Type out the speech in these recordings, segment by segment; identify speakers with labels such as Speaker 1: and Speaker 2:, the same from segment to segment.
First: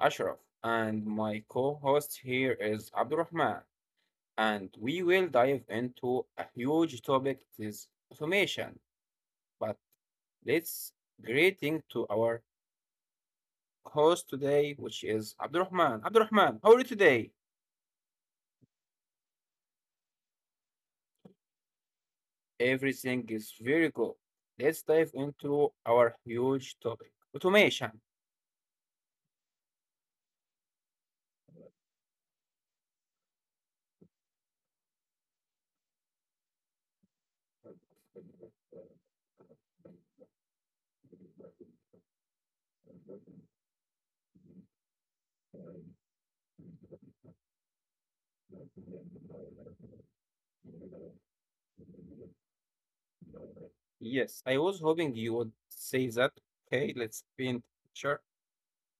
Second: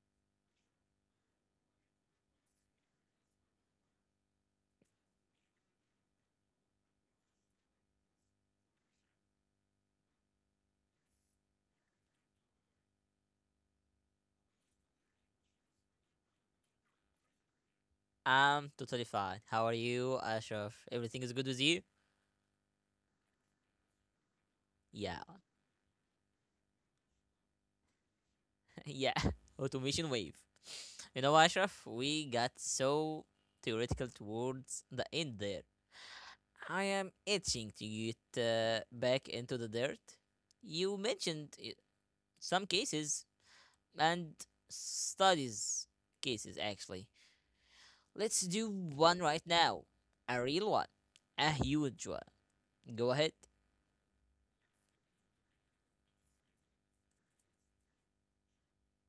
Speaker 1: Ashraf, and my co host here is Abdurrahman. And we will dive into a huge topic, this automation. But let's greeting to our host today, which is Abdurrahman. Abdurrahman, how are you today?
Speaker 2: I'm totally fine. How are you, Ashraf? Everything is good with you?
Speaker 1: Everything is very good. Let's dive
Speaker 2: Yeah,
Speaker 1: into our huge topic automation.
Speaker 2: yeah. Automation wave. You know, Ashraf, we got so theoretical towards the end there. I am itching to get back into the dirt. You mentioned some cases and studies cases actually. Let's do one right now. A real one. A huge one. Go ahead.
Speaker 1: Yes, I was hoping you would say that. Okay, let's paint a picture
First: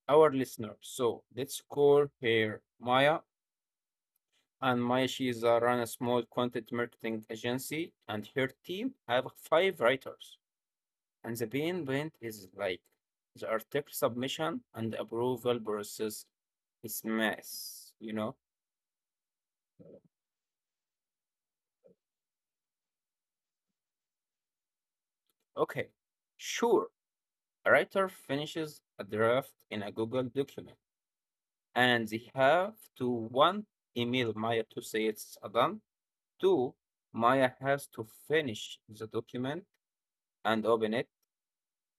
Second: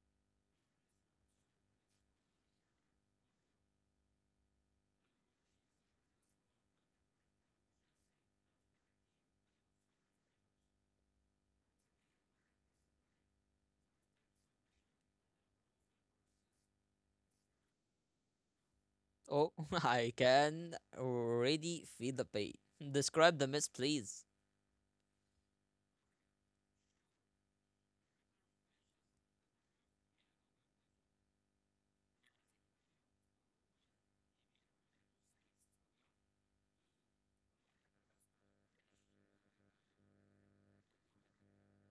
Speaker 1: our listeners. So let's call her Maya. And Maya, she is run a small content marketing agency, and her team have five writers. And the main event is like the article submission and approval process is mess, you know?
Speaker 2: Oh, I can already feel the pain. Describe the mess, please.
Speaker 1: Okay, sure. A writer finishes a draft in a Google document, and they have to one, email Maya to say it's done. Two, Maya has to finish the document and open it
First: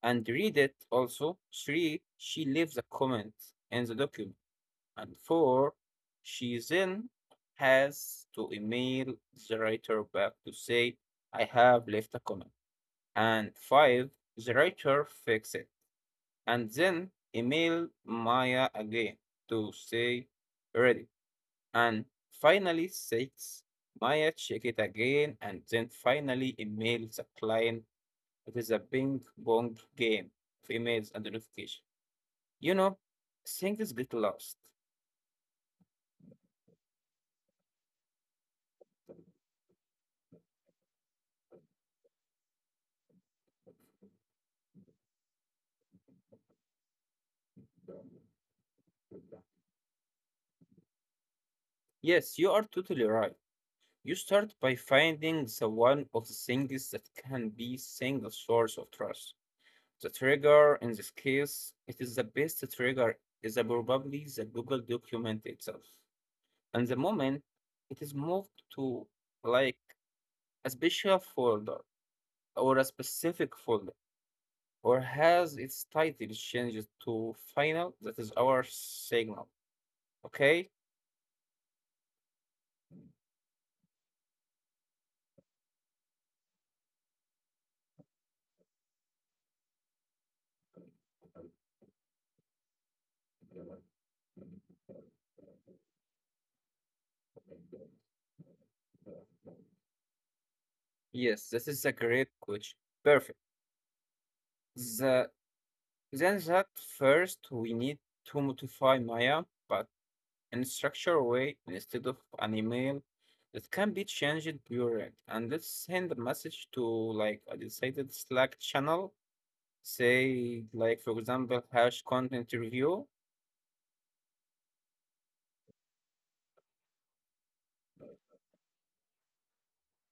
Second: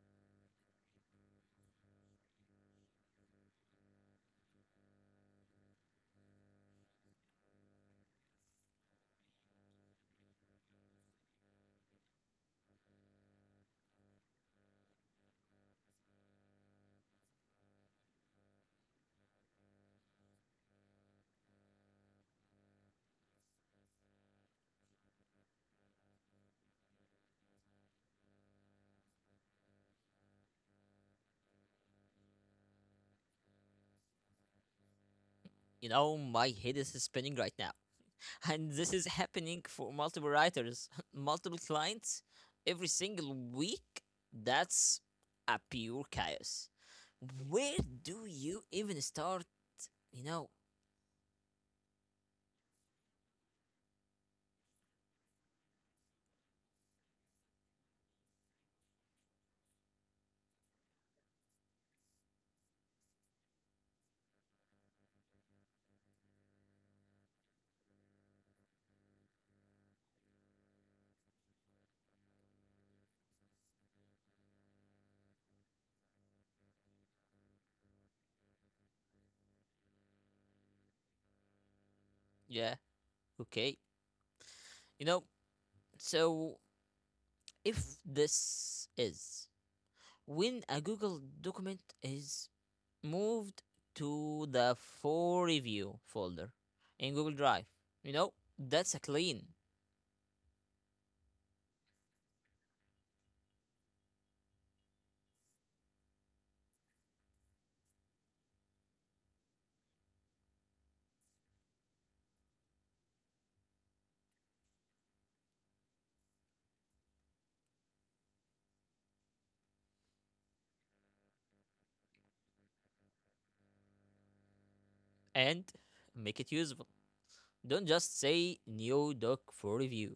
Speaker 1: and read it also. Three, she leaves a comment in the document. And four, she then has to email the writer back to say, I have left a comment. And five, the writer fixes it. And then email Maya again to say, ready. And finally, six, Maya check it again and then finally email the client. It is a ping pong game of emails and notification. You know, things get lost.
Speaker 2: You know, my head is spinning right now. And this is happening for multiple writers, multiple clients, every single week. That's a pure chaos. Where do you even start? You know,
Speaker 1: Yes, you are totally right. You start by finding the one of the things that can be single source of trust. The trigger in this case, it is the best trigger is a probably the Google document itself. And the moment it is moved to like a special folder or a specific folder, or has its title changed to final? That is our signal. Okay?
Speaker 2: yeah, okay. You know, so if this is when a Google document is moved to the for review folder in Google Drive. You know, that's a clean
Speaker 1: Yes, this is a great question. Perfect. The, then that first we need to modify Maya, but in a structured way instead of an email that can be changed direct. And let's send a message to like a decided Slack channel. Say like for example hash content review.
Speaker 2: and make it usable. Don't just say new doc for review.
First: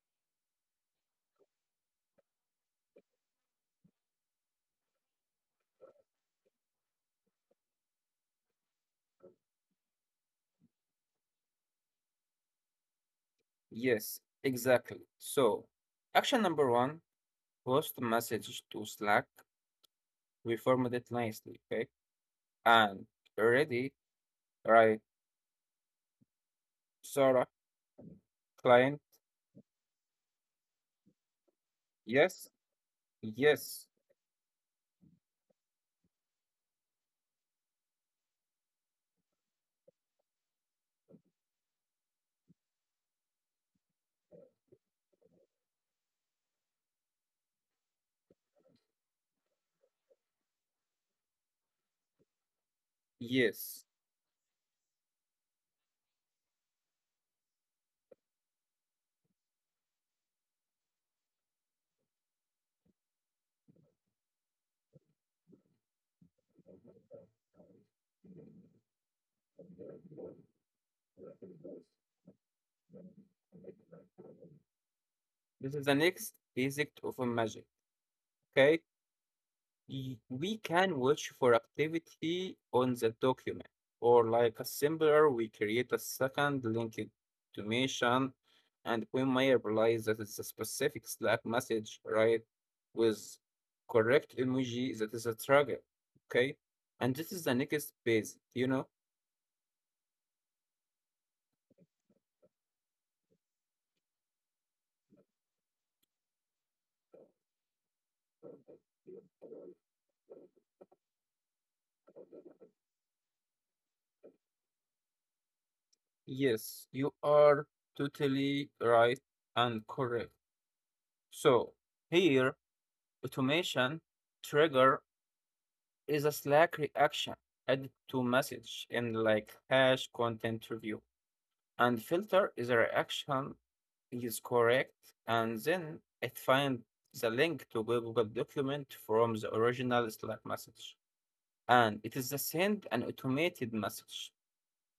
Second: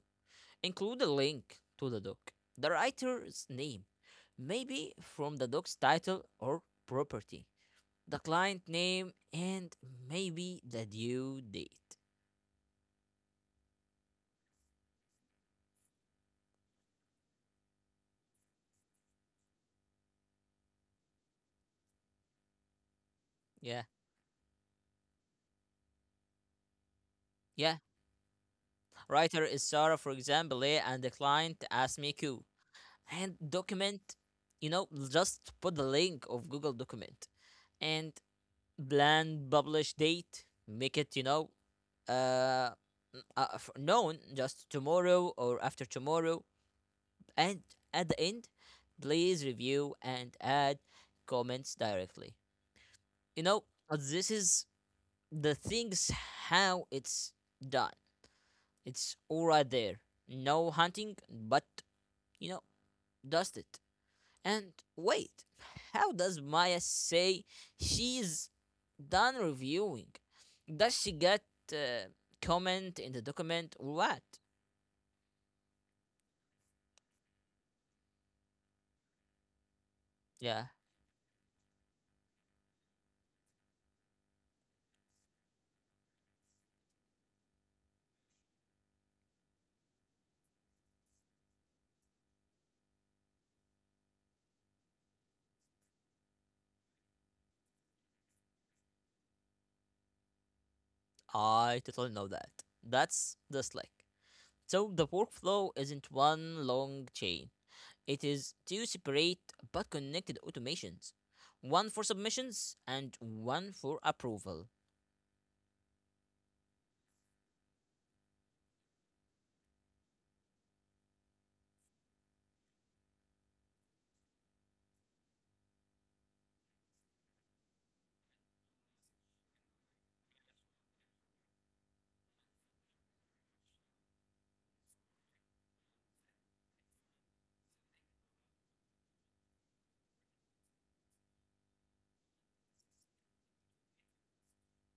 Speaker 2: Include a link to the doc, the writer's name, maybe from the doc's title or property, the client name, and maybe the due date.
Speaker 1: Yes, exactly. So action number one, post message to Slack. We reformat it nicely, okay? And
Speaker 2: Yeah,
Speaker 1: ready, right, Sarah,
Speaker 2: yeah.
Speaker 1: client,
Speaker 2: Writer is Sarah, for example, eh, and the client asked me Q.
Speaker 1: yes,
Speaker 2: And
Speaker 1: yes,
Speaker 2: document, you know, just put the link of google document and plan publish date, make it uh, known just tomorrow or after tomorrow. And at the end, please review and add comments directly, you know
Speaker 1: yes.
Speaker 2: this is the things how it's done. It's all right there, no hunting, but you know, dust it. And wait, how does Maya say she's done reviewing? Does she get uh, comment in the document or what?
Speaker 1: This is the next basic of a magic, okay? We
Speaker 2: Yeah,
Speaker 1: can watch for activity on the document, or like a similar we create a second linked automation, and we may realize that it's a specific Slack message, right, with correct emoji that is a trigger. Okay, and this is the next base, you know.
Speaker 2: I totally know that. That's the Slack. So the workflow isn't one long chain. It is two separate but connected automations. One for submissions and one for approval.
Speaker 1: Yes, you are totally right and correct. So here automation trigger is a Slack reaction added to message in like hash content review. And filter is a reaction is correct, and then it finds the link to Google document from the original Slack message. And it is the send an automated message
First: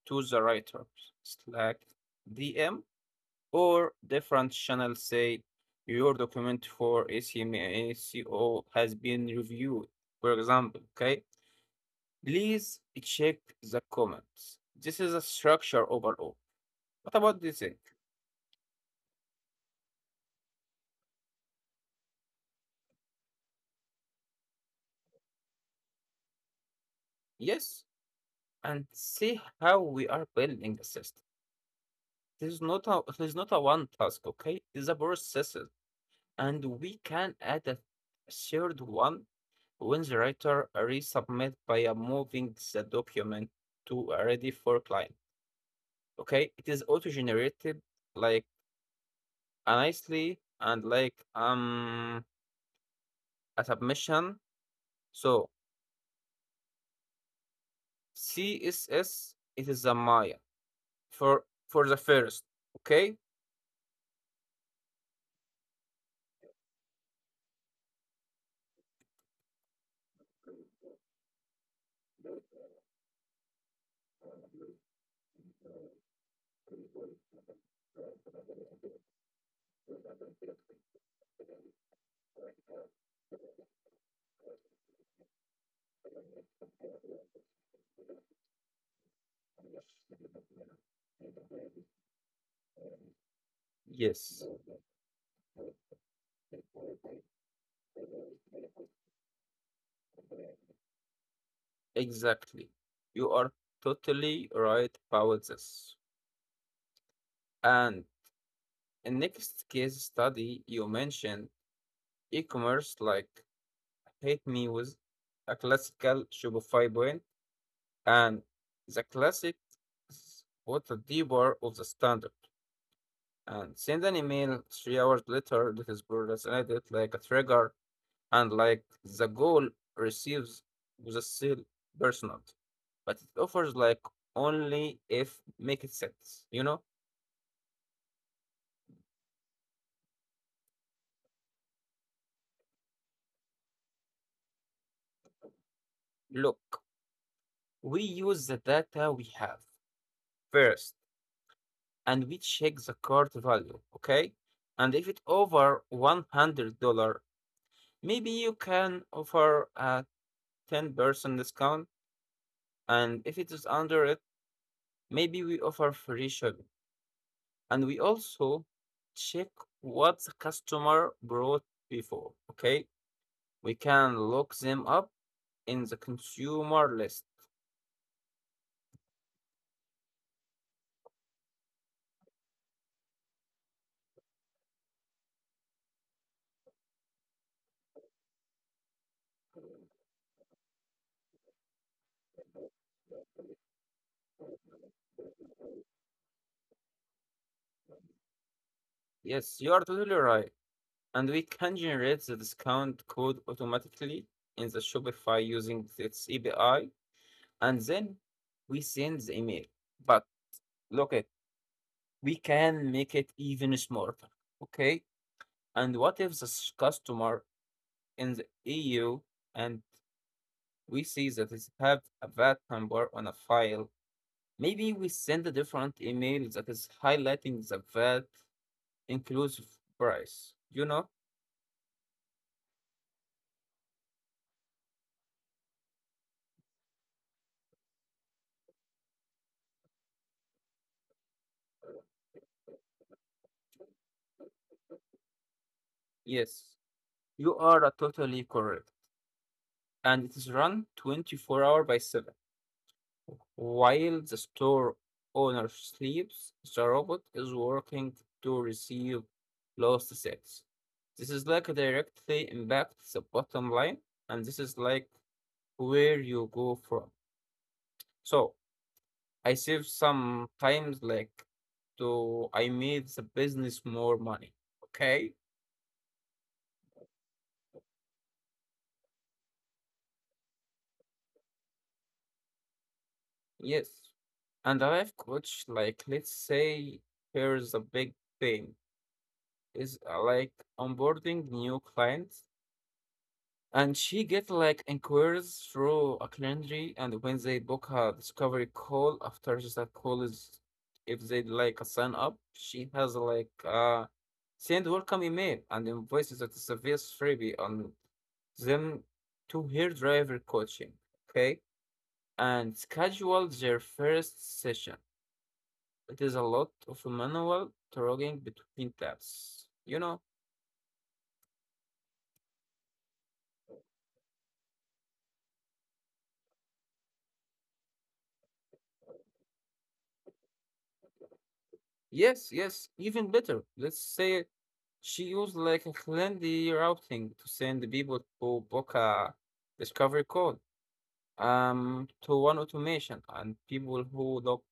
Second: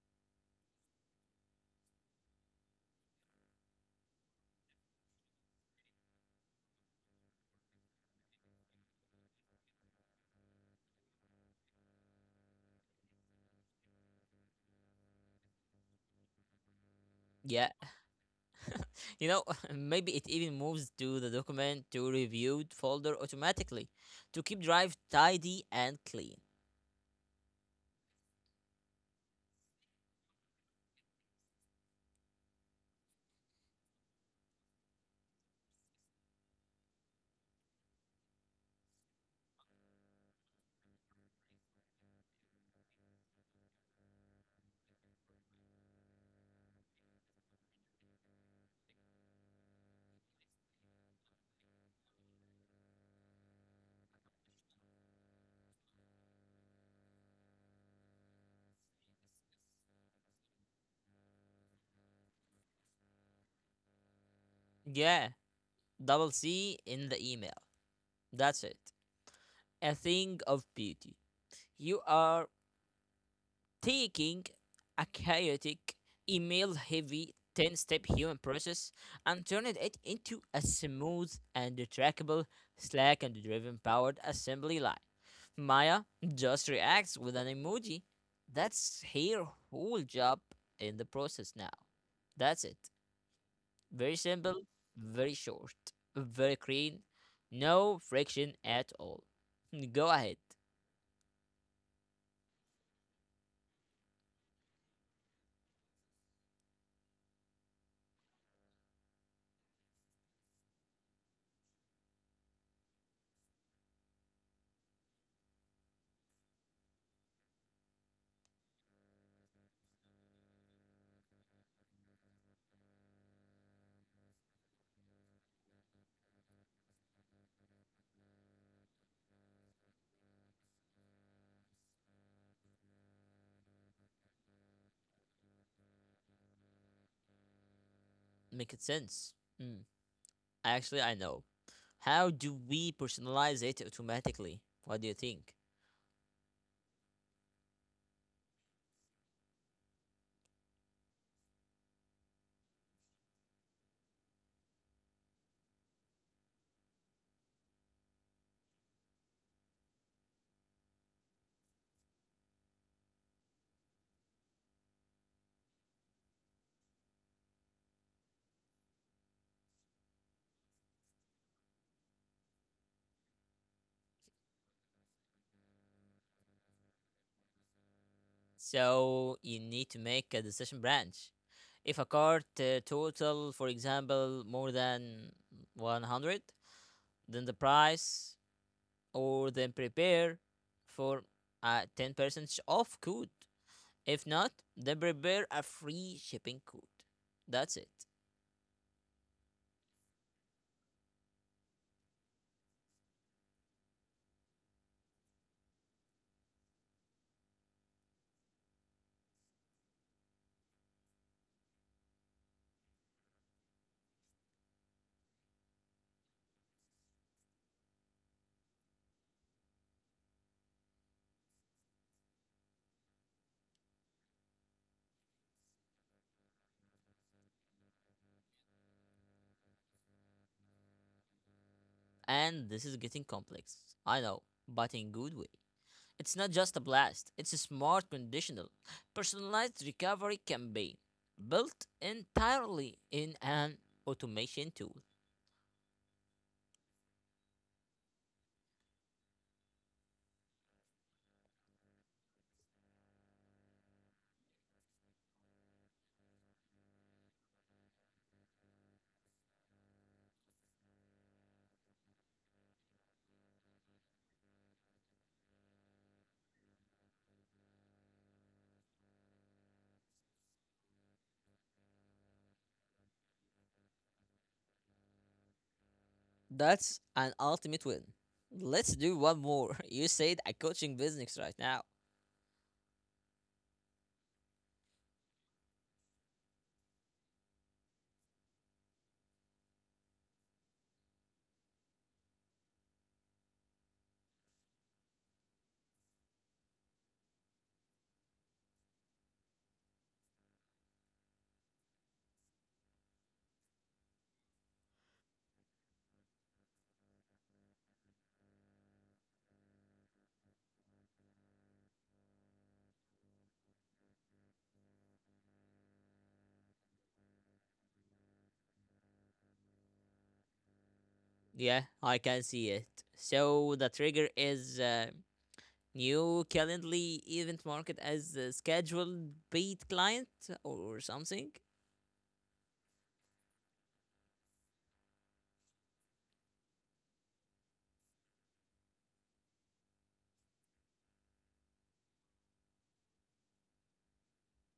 Speaker 1: to the writer, Slack DM, or different channel say your document for ACM has been reviewed, for example, okay? Please check the comments. This is a structure overall. What about this
Speaker 2: Yeah.
Speaker 1: thing?
Speaker 2: You know, maybe it even moves to the document to reviewed folder automatically to keep drive tidy and clean.
Speaker 1: Yes, and see how we are building the system. This is not a one task, okay? It's a process, and we can add a third one when the writer resubmit by moving the document to a ready for client. Okay, it is auto-generated like nicely and like a submission. So CSS, it is a Maya for the first. Okay?
Speaker 2: Yeah, double C in the email. That's it. A thing of beauty. You are taking a chaotic, email heavy 10 step human process and turned it into a smooth and trackable Slack and driven powered assembly line. Maya just reacts with an emoji. That's her whole job in the process now. That's it. Very
Speaker 1: Yes,
Speaker 2: simple, very short, very clean, no friction at all. Go ahead,
Speaker 1: exactly. You are totally right about this. And in next case study, you mentioned e-commerce like hate me with a classical Shopify brand, and the classic is what the debar of the standard. And send an email 3 hours later that is broad as an like a trigger, and like the goal receives with a seal personal, but it offers like only if make it sense. You know,
Speaker 2: make it sense. Mm, actually, I know. How do we personalize it automatically? What do you think?
Speaker 1: look, we use the data we have first, and we check the cart value, okay? And if it over $100, maybe you can offer a 10% discount, and if it is under it, maybe we offer free shipping. And we also check what the customer brought before. Okay, we can look them up in the consumer list.
Speaker 2: So you need to make a decision branch. If a cart total, for example, more than 100, then the price or then prepare for a 10% off code. If not, then prepare a free shipping code. That's it.
Speaker 1: Yes, you are totally right. And we can generate the discount code automatically in the Shopify using its API, and then we send the email. But look at, we can make it even smarter. Okay, and what if the customer in the EU and we see that it have a VAT number on a file. Maybe we send a different email that is highlighting the VAT inclusive price. You know?
Speaker 2: And this is getting complex. I know, but in good way. It's not just a blast, it's a smart conditional, personalized recovery campaign built entirely in an automation tool.
Speaker 1: Yes, you are totally correct. And it is run 24/7. While the store owner sleeps, the robot is working to receive lost sales. This is like directly impacts the bottom line, and this is like where you go from. So I save some times like to I made the business more money. Okay?
Speaker 2: That's an ultimate win. Let's do one more. You said a coaching business right now.
Speaker 1: Yes. And a life coach, like let's say here's a big thing, is like onboarding new clients. And she get like inquiries through a calendar, and when they book her discovery call after that call is, if they like a sign up she has like send welcome email and invoices at the service freebie on them to her driver coaching. Okay, and schedule their first session. It is a lot of manual talking between tabs, you know.
Speaker 2: Yeah, I can see it. So the trigger is new Calendly event market as a scheduled paid client or something.
Speaker 1: Yes, yes, even better. Let's say she used like a handy routing to send people to book a discovery call, to one automation, and people who look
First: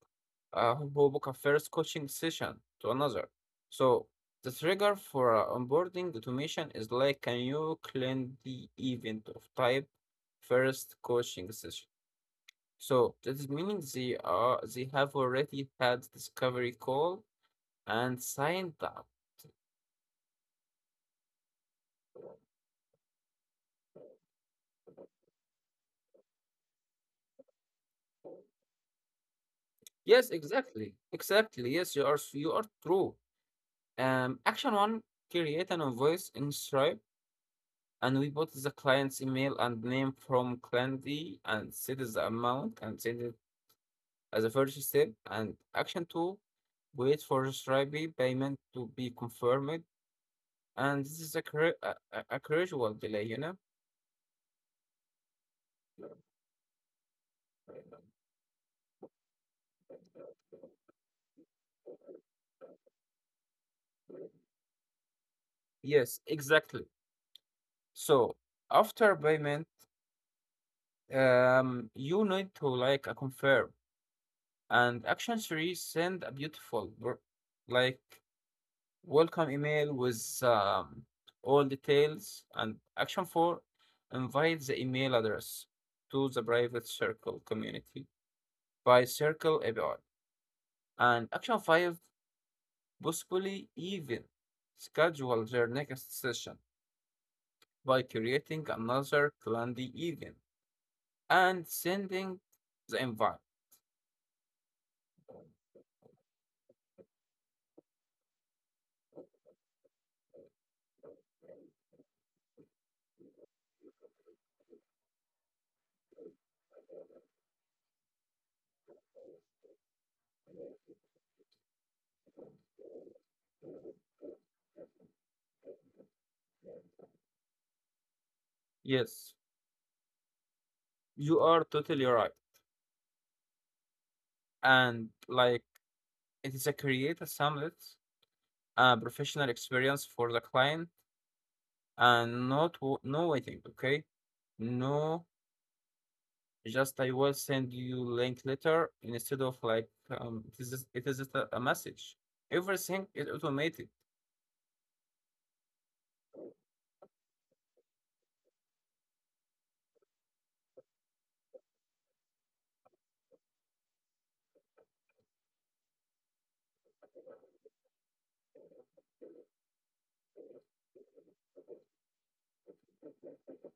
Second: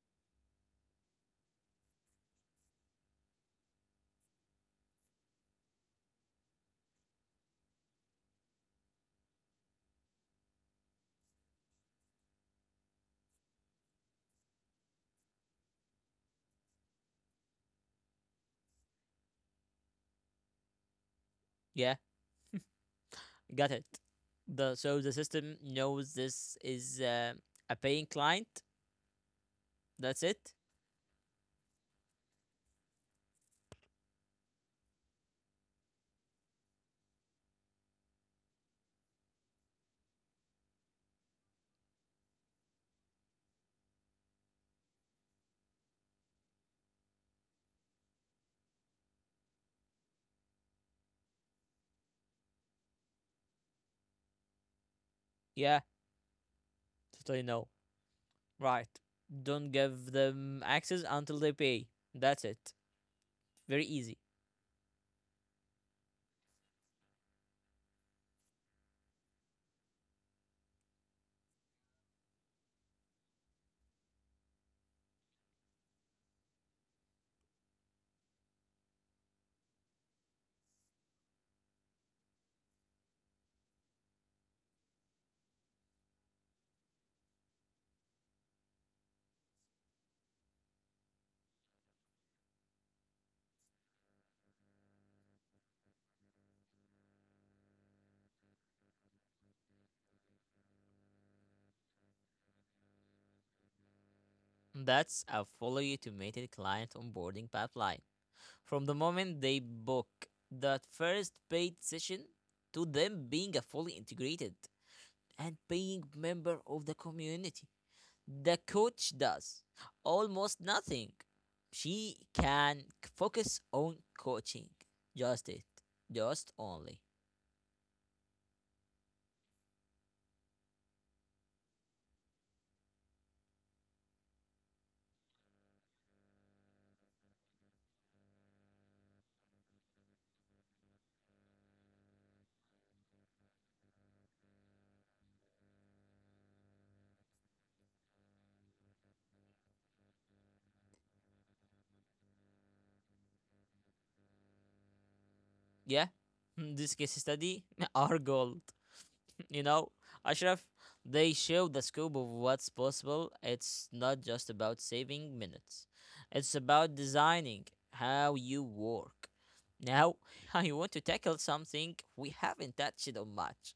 Speaker 1: who book a first coaching session to another. So the trigger for onboarding automation is like a new the event of type first coaching session. So that is meaning they have already had discovery call and signed the.
Speaker 2: Yeah, got it. The so the system knows this is a paying client. That's
Speaker 1: Yes,
Speaker 2: it.
Speaker 1: exactly. Exactly. Yes, you are true. Action one, create an invoice in Stripe, and we put the client's email and name from client D and set is the amount and send it as a first step. And action two, wait for Stripe payment to be confirmed. And this is a, cra- a gradual delay, you know?
Speaker 2: Yeah, totally no. Right. Don't give them access until they pay. That's it. Very easy.
Speaker 1: Yes, exactly. So after payment, you need to like a confirm. And action series, send a beautiful like welcome email with all details. And action 4, invite the email address to the private circle community by circle api. And action 5, possibly even schedule their next session by creating another calendar event and sending the invite.
Speaker 2: That's a fully automated client onboarding pipeline. From the moment they book that first paid session to them being a fully integrated and paying member of the community. The coach does almost nothing. She can focus on coaching. Just it. Just only.
Speaker 1: Yes, you are totally right. And like it is a creator summit, a professional experience for the client, and not no waiting. Okay, no, just I will send you link later instead of like it is just a message. Everything is automated.
Speaker 2: Yeah. This case study are gold. You know, Ashraf, they show the scope of what's possible. It's not just about saving minutes, it's about designing how you work. Now, I want to tackle something we haven't touched on much,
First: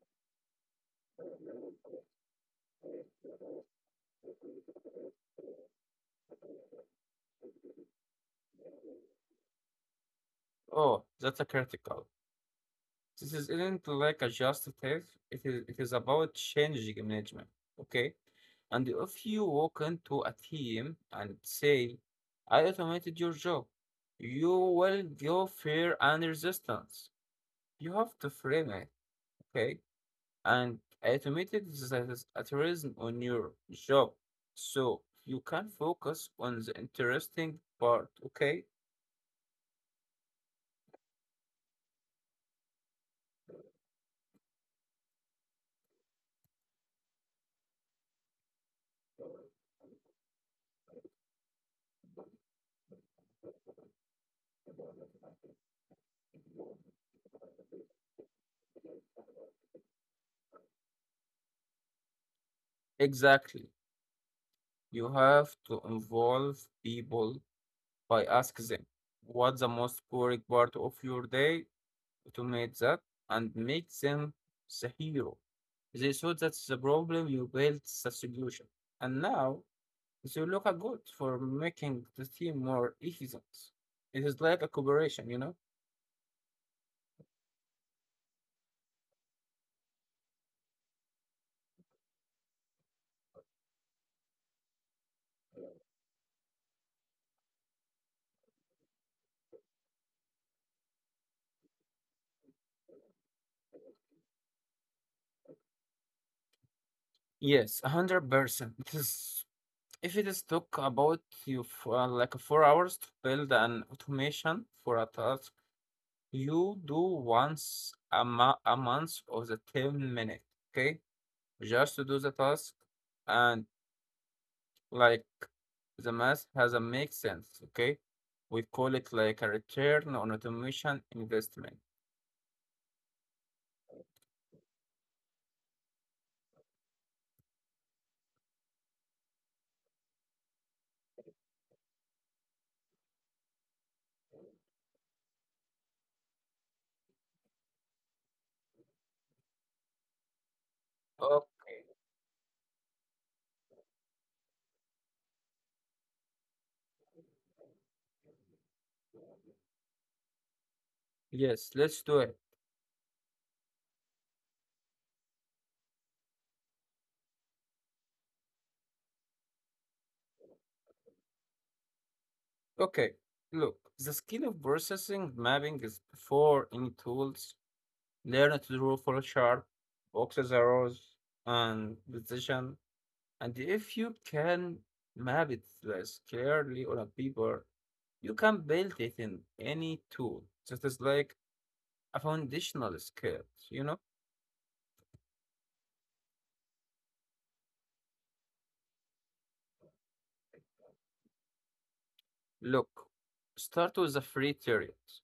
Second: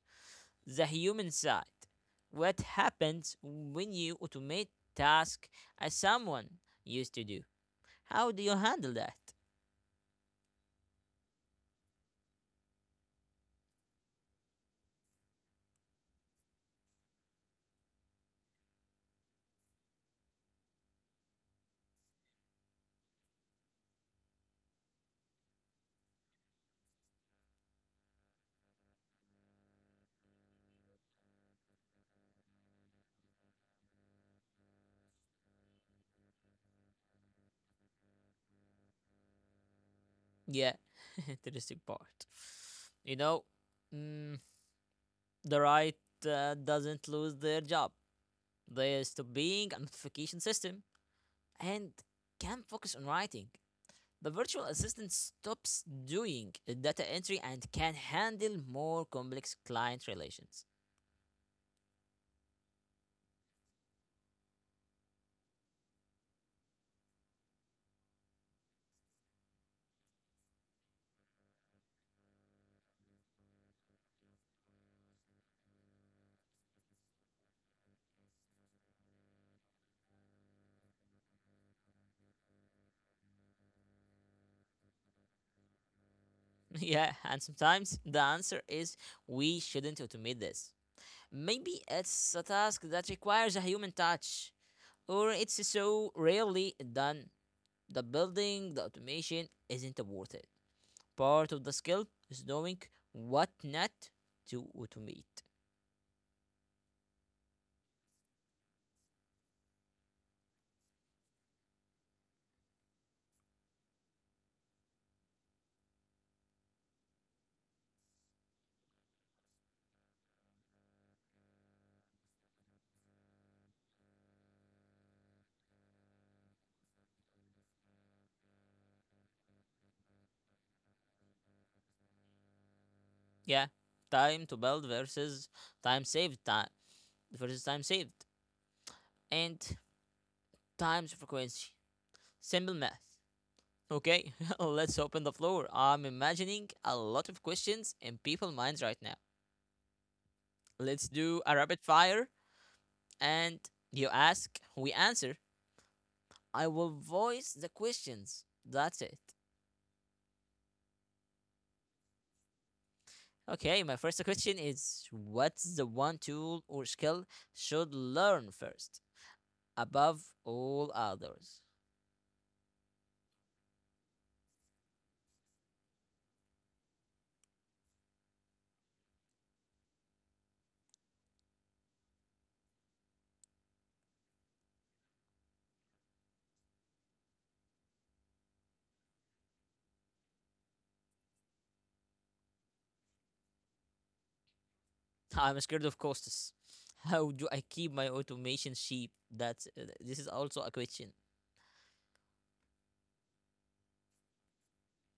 Speaker 2: the human side. What happens when you automate tasks as someone used to do? How do you handle that?
Speaker 1: Oh, that's a critical. This is isn't like a just test. It is about changing management. Okay. And if you walk into a team and say, I automated your job, you will go fear and resistance. You have to frame it, okay? And automated is a tourism on your job. So you can focus on the interesting part, okay?
Speaker 2: Yeah, interesting part. You know, mm, the right doesn't lose their job. They stop being a notification system and can focus on writing. The virtual assistant stops doing data entry and can handle more complex client relations.
Speaker 1: Exactly. You have to involve people. I ask them, what's the most boring part of your day? Automate that and make them the hero. They saw that's the problem, you built the solution. And now they look a good for making the team more efficient. It is like a cooperation, you know?
Speaker 2: Yeah, and sometimes the answer is we shouldn't automate this. Maybe it's a task that requires a human touch, or it's so rarely done. The building, the automation isn't worth it. Part of the skill is knowing what not to automate.
Speaker 1: Yes, 100%. It is, if it is took about you for, like 4 hours to build an automation for a task you do once a month of the 10-minute, okay? Just to do the task, and like the math has a make sense, okay? We call it like a return on automation investment.
Speaker 2: Yeah, time to build versus time saved, time versus time saved, and times frequency. Simple math. Okay, let's open the floor. I'm imagining a lot of questions in people's minds right now. Let's
Speaker 1: Oh,
Speaker 2: do a rapid fire, and you ask, we answer. I will voice the questions. That's it.
Speaker 1: yes, let's do it.
Speaker 2: Okay, my first question is what's the one tool or skill should learn first above all others?
Speaker 1: Okay, look, the skill of processing mapping is before any tools. Learn to draw for sharp, boxes, arrows, and decision. And if you can map it less clearly on a paper, you can build it in any tool. That is like a foundational skill, you know?
Speaker 2: I'm scared of costs. How do I keep my automation cheap? That's This is also a question.
Speaker 1: Look, start with the free tutorials.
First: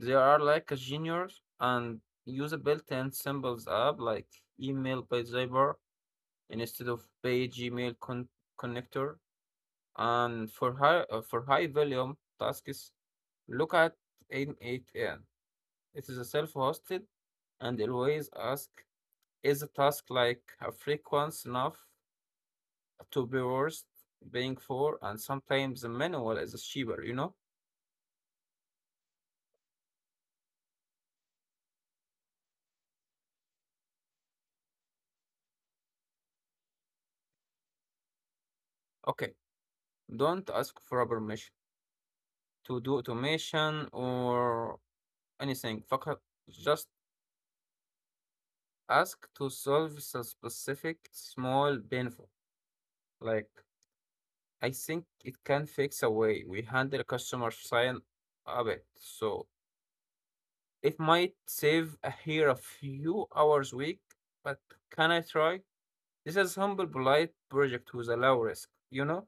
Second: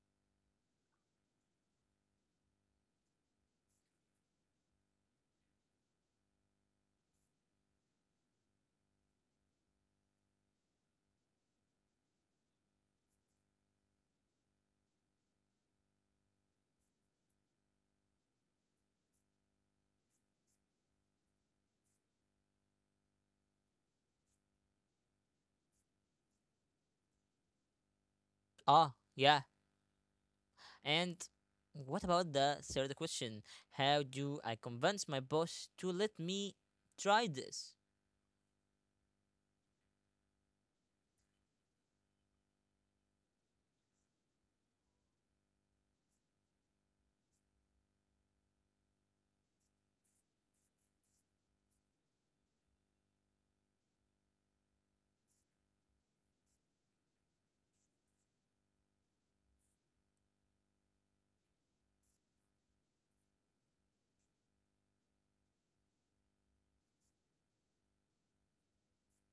Speaker 1: They are like a genius, and use a built-in symbols app like email by Zyber instead of paid Gmail connector. And for high volume tasks, look at 88N. It is a self-hosted, and always ask, is a task like a frequency enough to be worth paying for? And sometimes the manual is cheaper, you know?
Speaker 2: Ah, yeah. And what about the third question? How do I convince my boss to let me try this?
Speaker 1: Okay, don't ask for a permission to do automation or anything. فقط Just ask to solve a specific small benefit. Like, I think it can fix a way we handle customer sign a bit. So it might save a here a few hours a week, but can I try? This is humble, polite project with a low risk, you know?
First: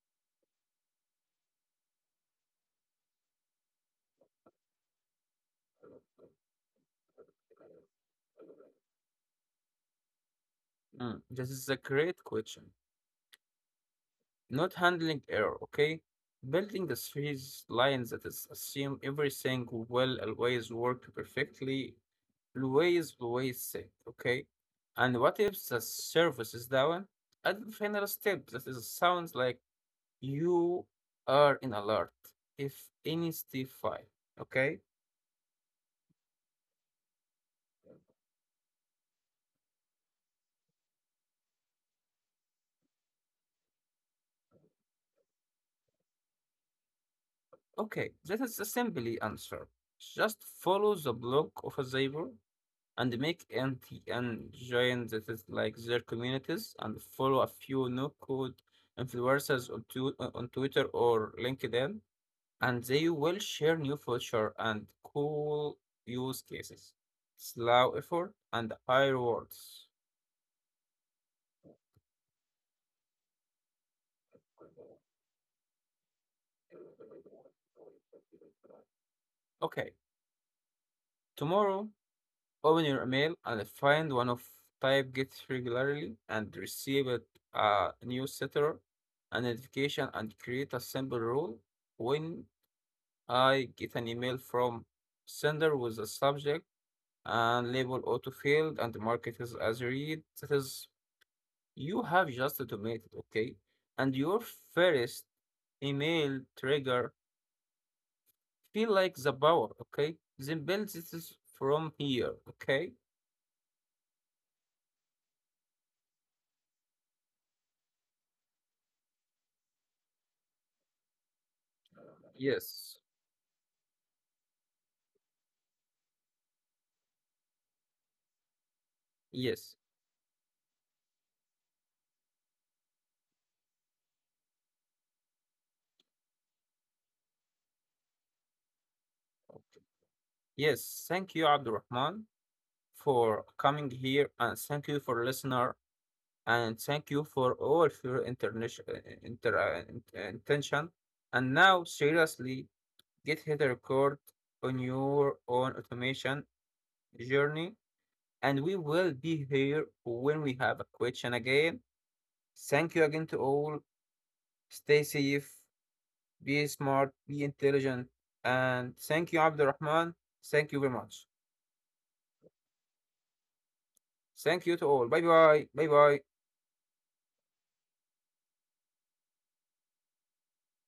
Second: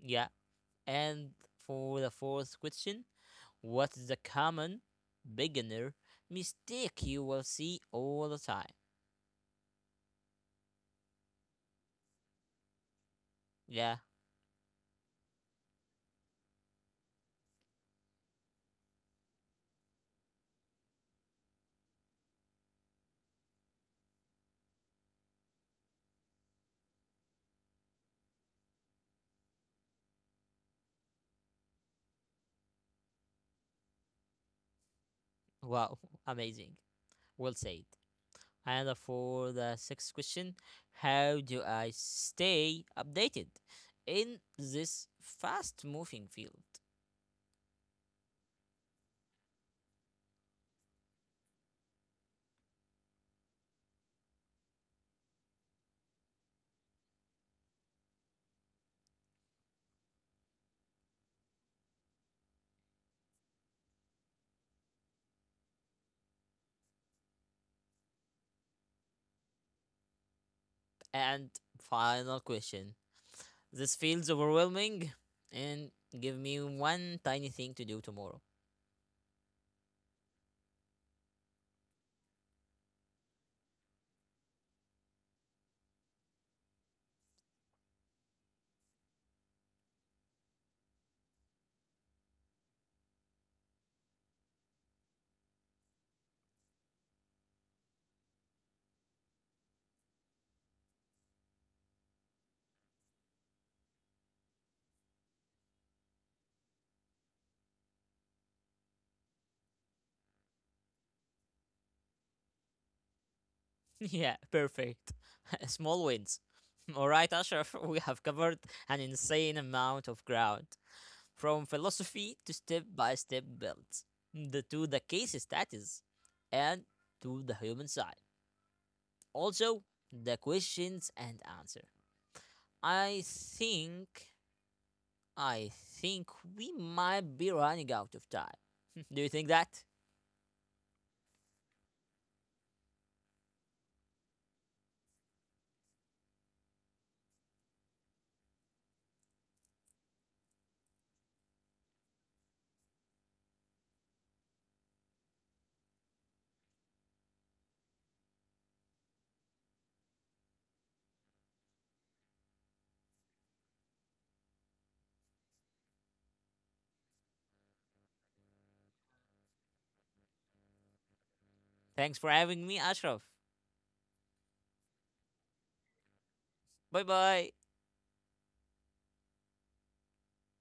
Speaker 2: Yeah. And for the fourth question, what's the common beginner mistake you will see all the time?
Speaker 1: Mm, this is a great question.
Speaker 2: Yeah.
Speaker 1: Not handling error, okay? Building the series lines that is assume everything will always work perfectly, always, always safe, okay? And what if the service is down? Add the final step that is sounds like you are in alert if any stiff, file. Okay?
Speaker 2: Wow. Amazing. Well said. And for the sixth question, how do I stay updated in this fast moving field?
Speaker 1: Okay, that is a simple answer. Just follow the blog of a Zaber, and make anti and join that is like their communities, and follow a few no code influencers on, on Twitter or LinkedIn, and they will share new feature and cool use cases. Slow effort and high rewards.
Speaker 2: And final question, this feels overwhelming, and give me one tiny thing to do tomorrow.
Speaker 1: Okay, tomorrow open your email and find one of type gets regularly and receive it, a newsletter, a notification, and create a simple rule. When I get an email from sender with a subject and label autofilled and market is as read, that is, you have just automated, okay? And your first email trigger feel like the power, okay? Then build this is from here, okay?
Speaker 2: Yeah, perfect. Small wins. All right, Ashraf, we have covered an insane amount of ground. From philosophy to step
Speaker 1: Yes,
Speaker 2: by step builds, the, to the case status, and to the human side.
Speaker 1: yes.
Speaker 2: Also, the questions and answer. I think, I think we might be running out of time. Do you think that?
Speaker 1: Yes, thank you, Abdurrahman, for coming here, and thank you for listener, and thank you for all of your internation, intention. And now, seriously, get hit a record on your own automation journey, and we will be here when we have a question again. Thank you again to all. Stay safe, be smart, be intelligent, and thank you, Abdurrahman. Thank you very much.
Speaker 2: Thanks for having me, Ashraf.
Speaker 1: Thank you to all. Bye bye. Bye bye.
Speaker 2: Bye bye.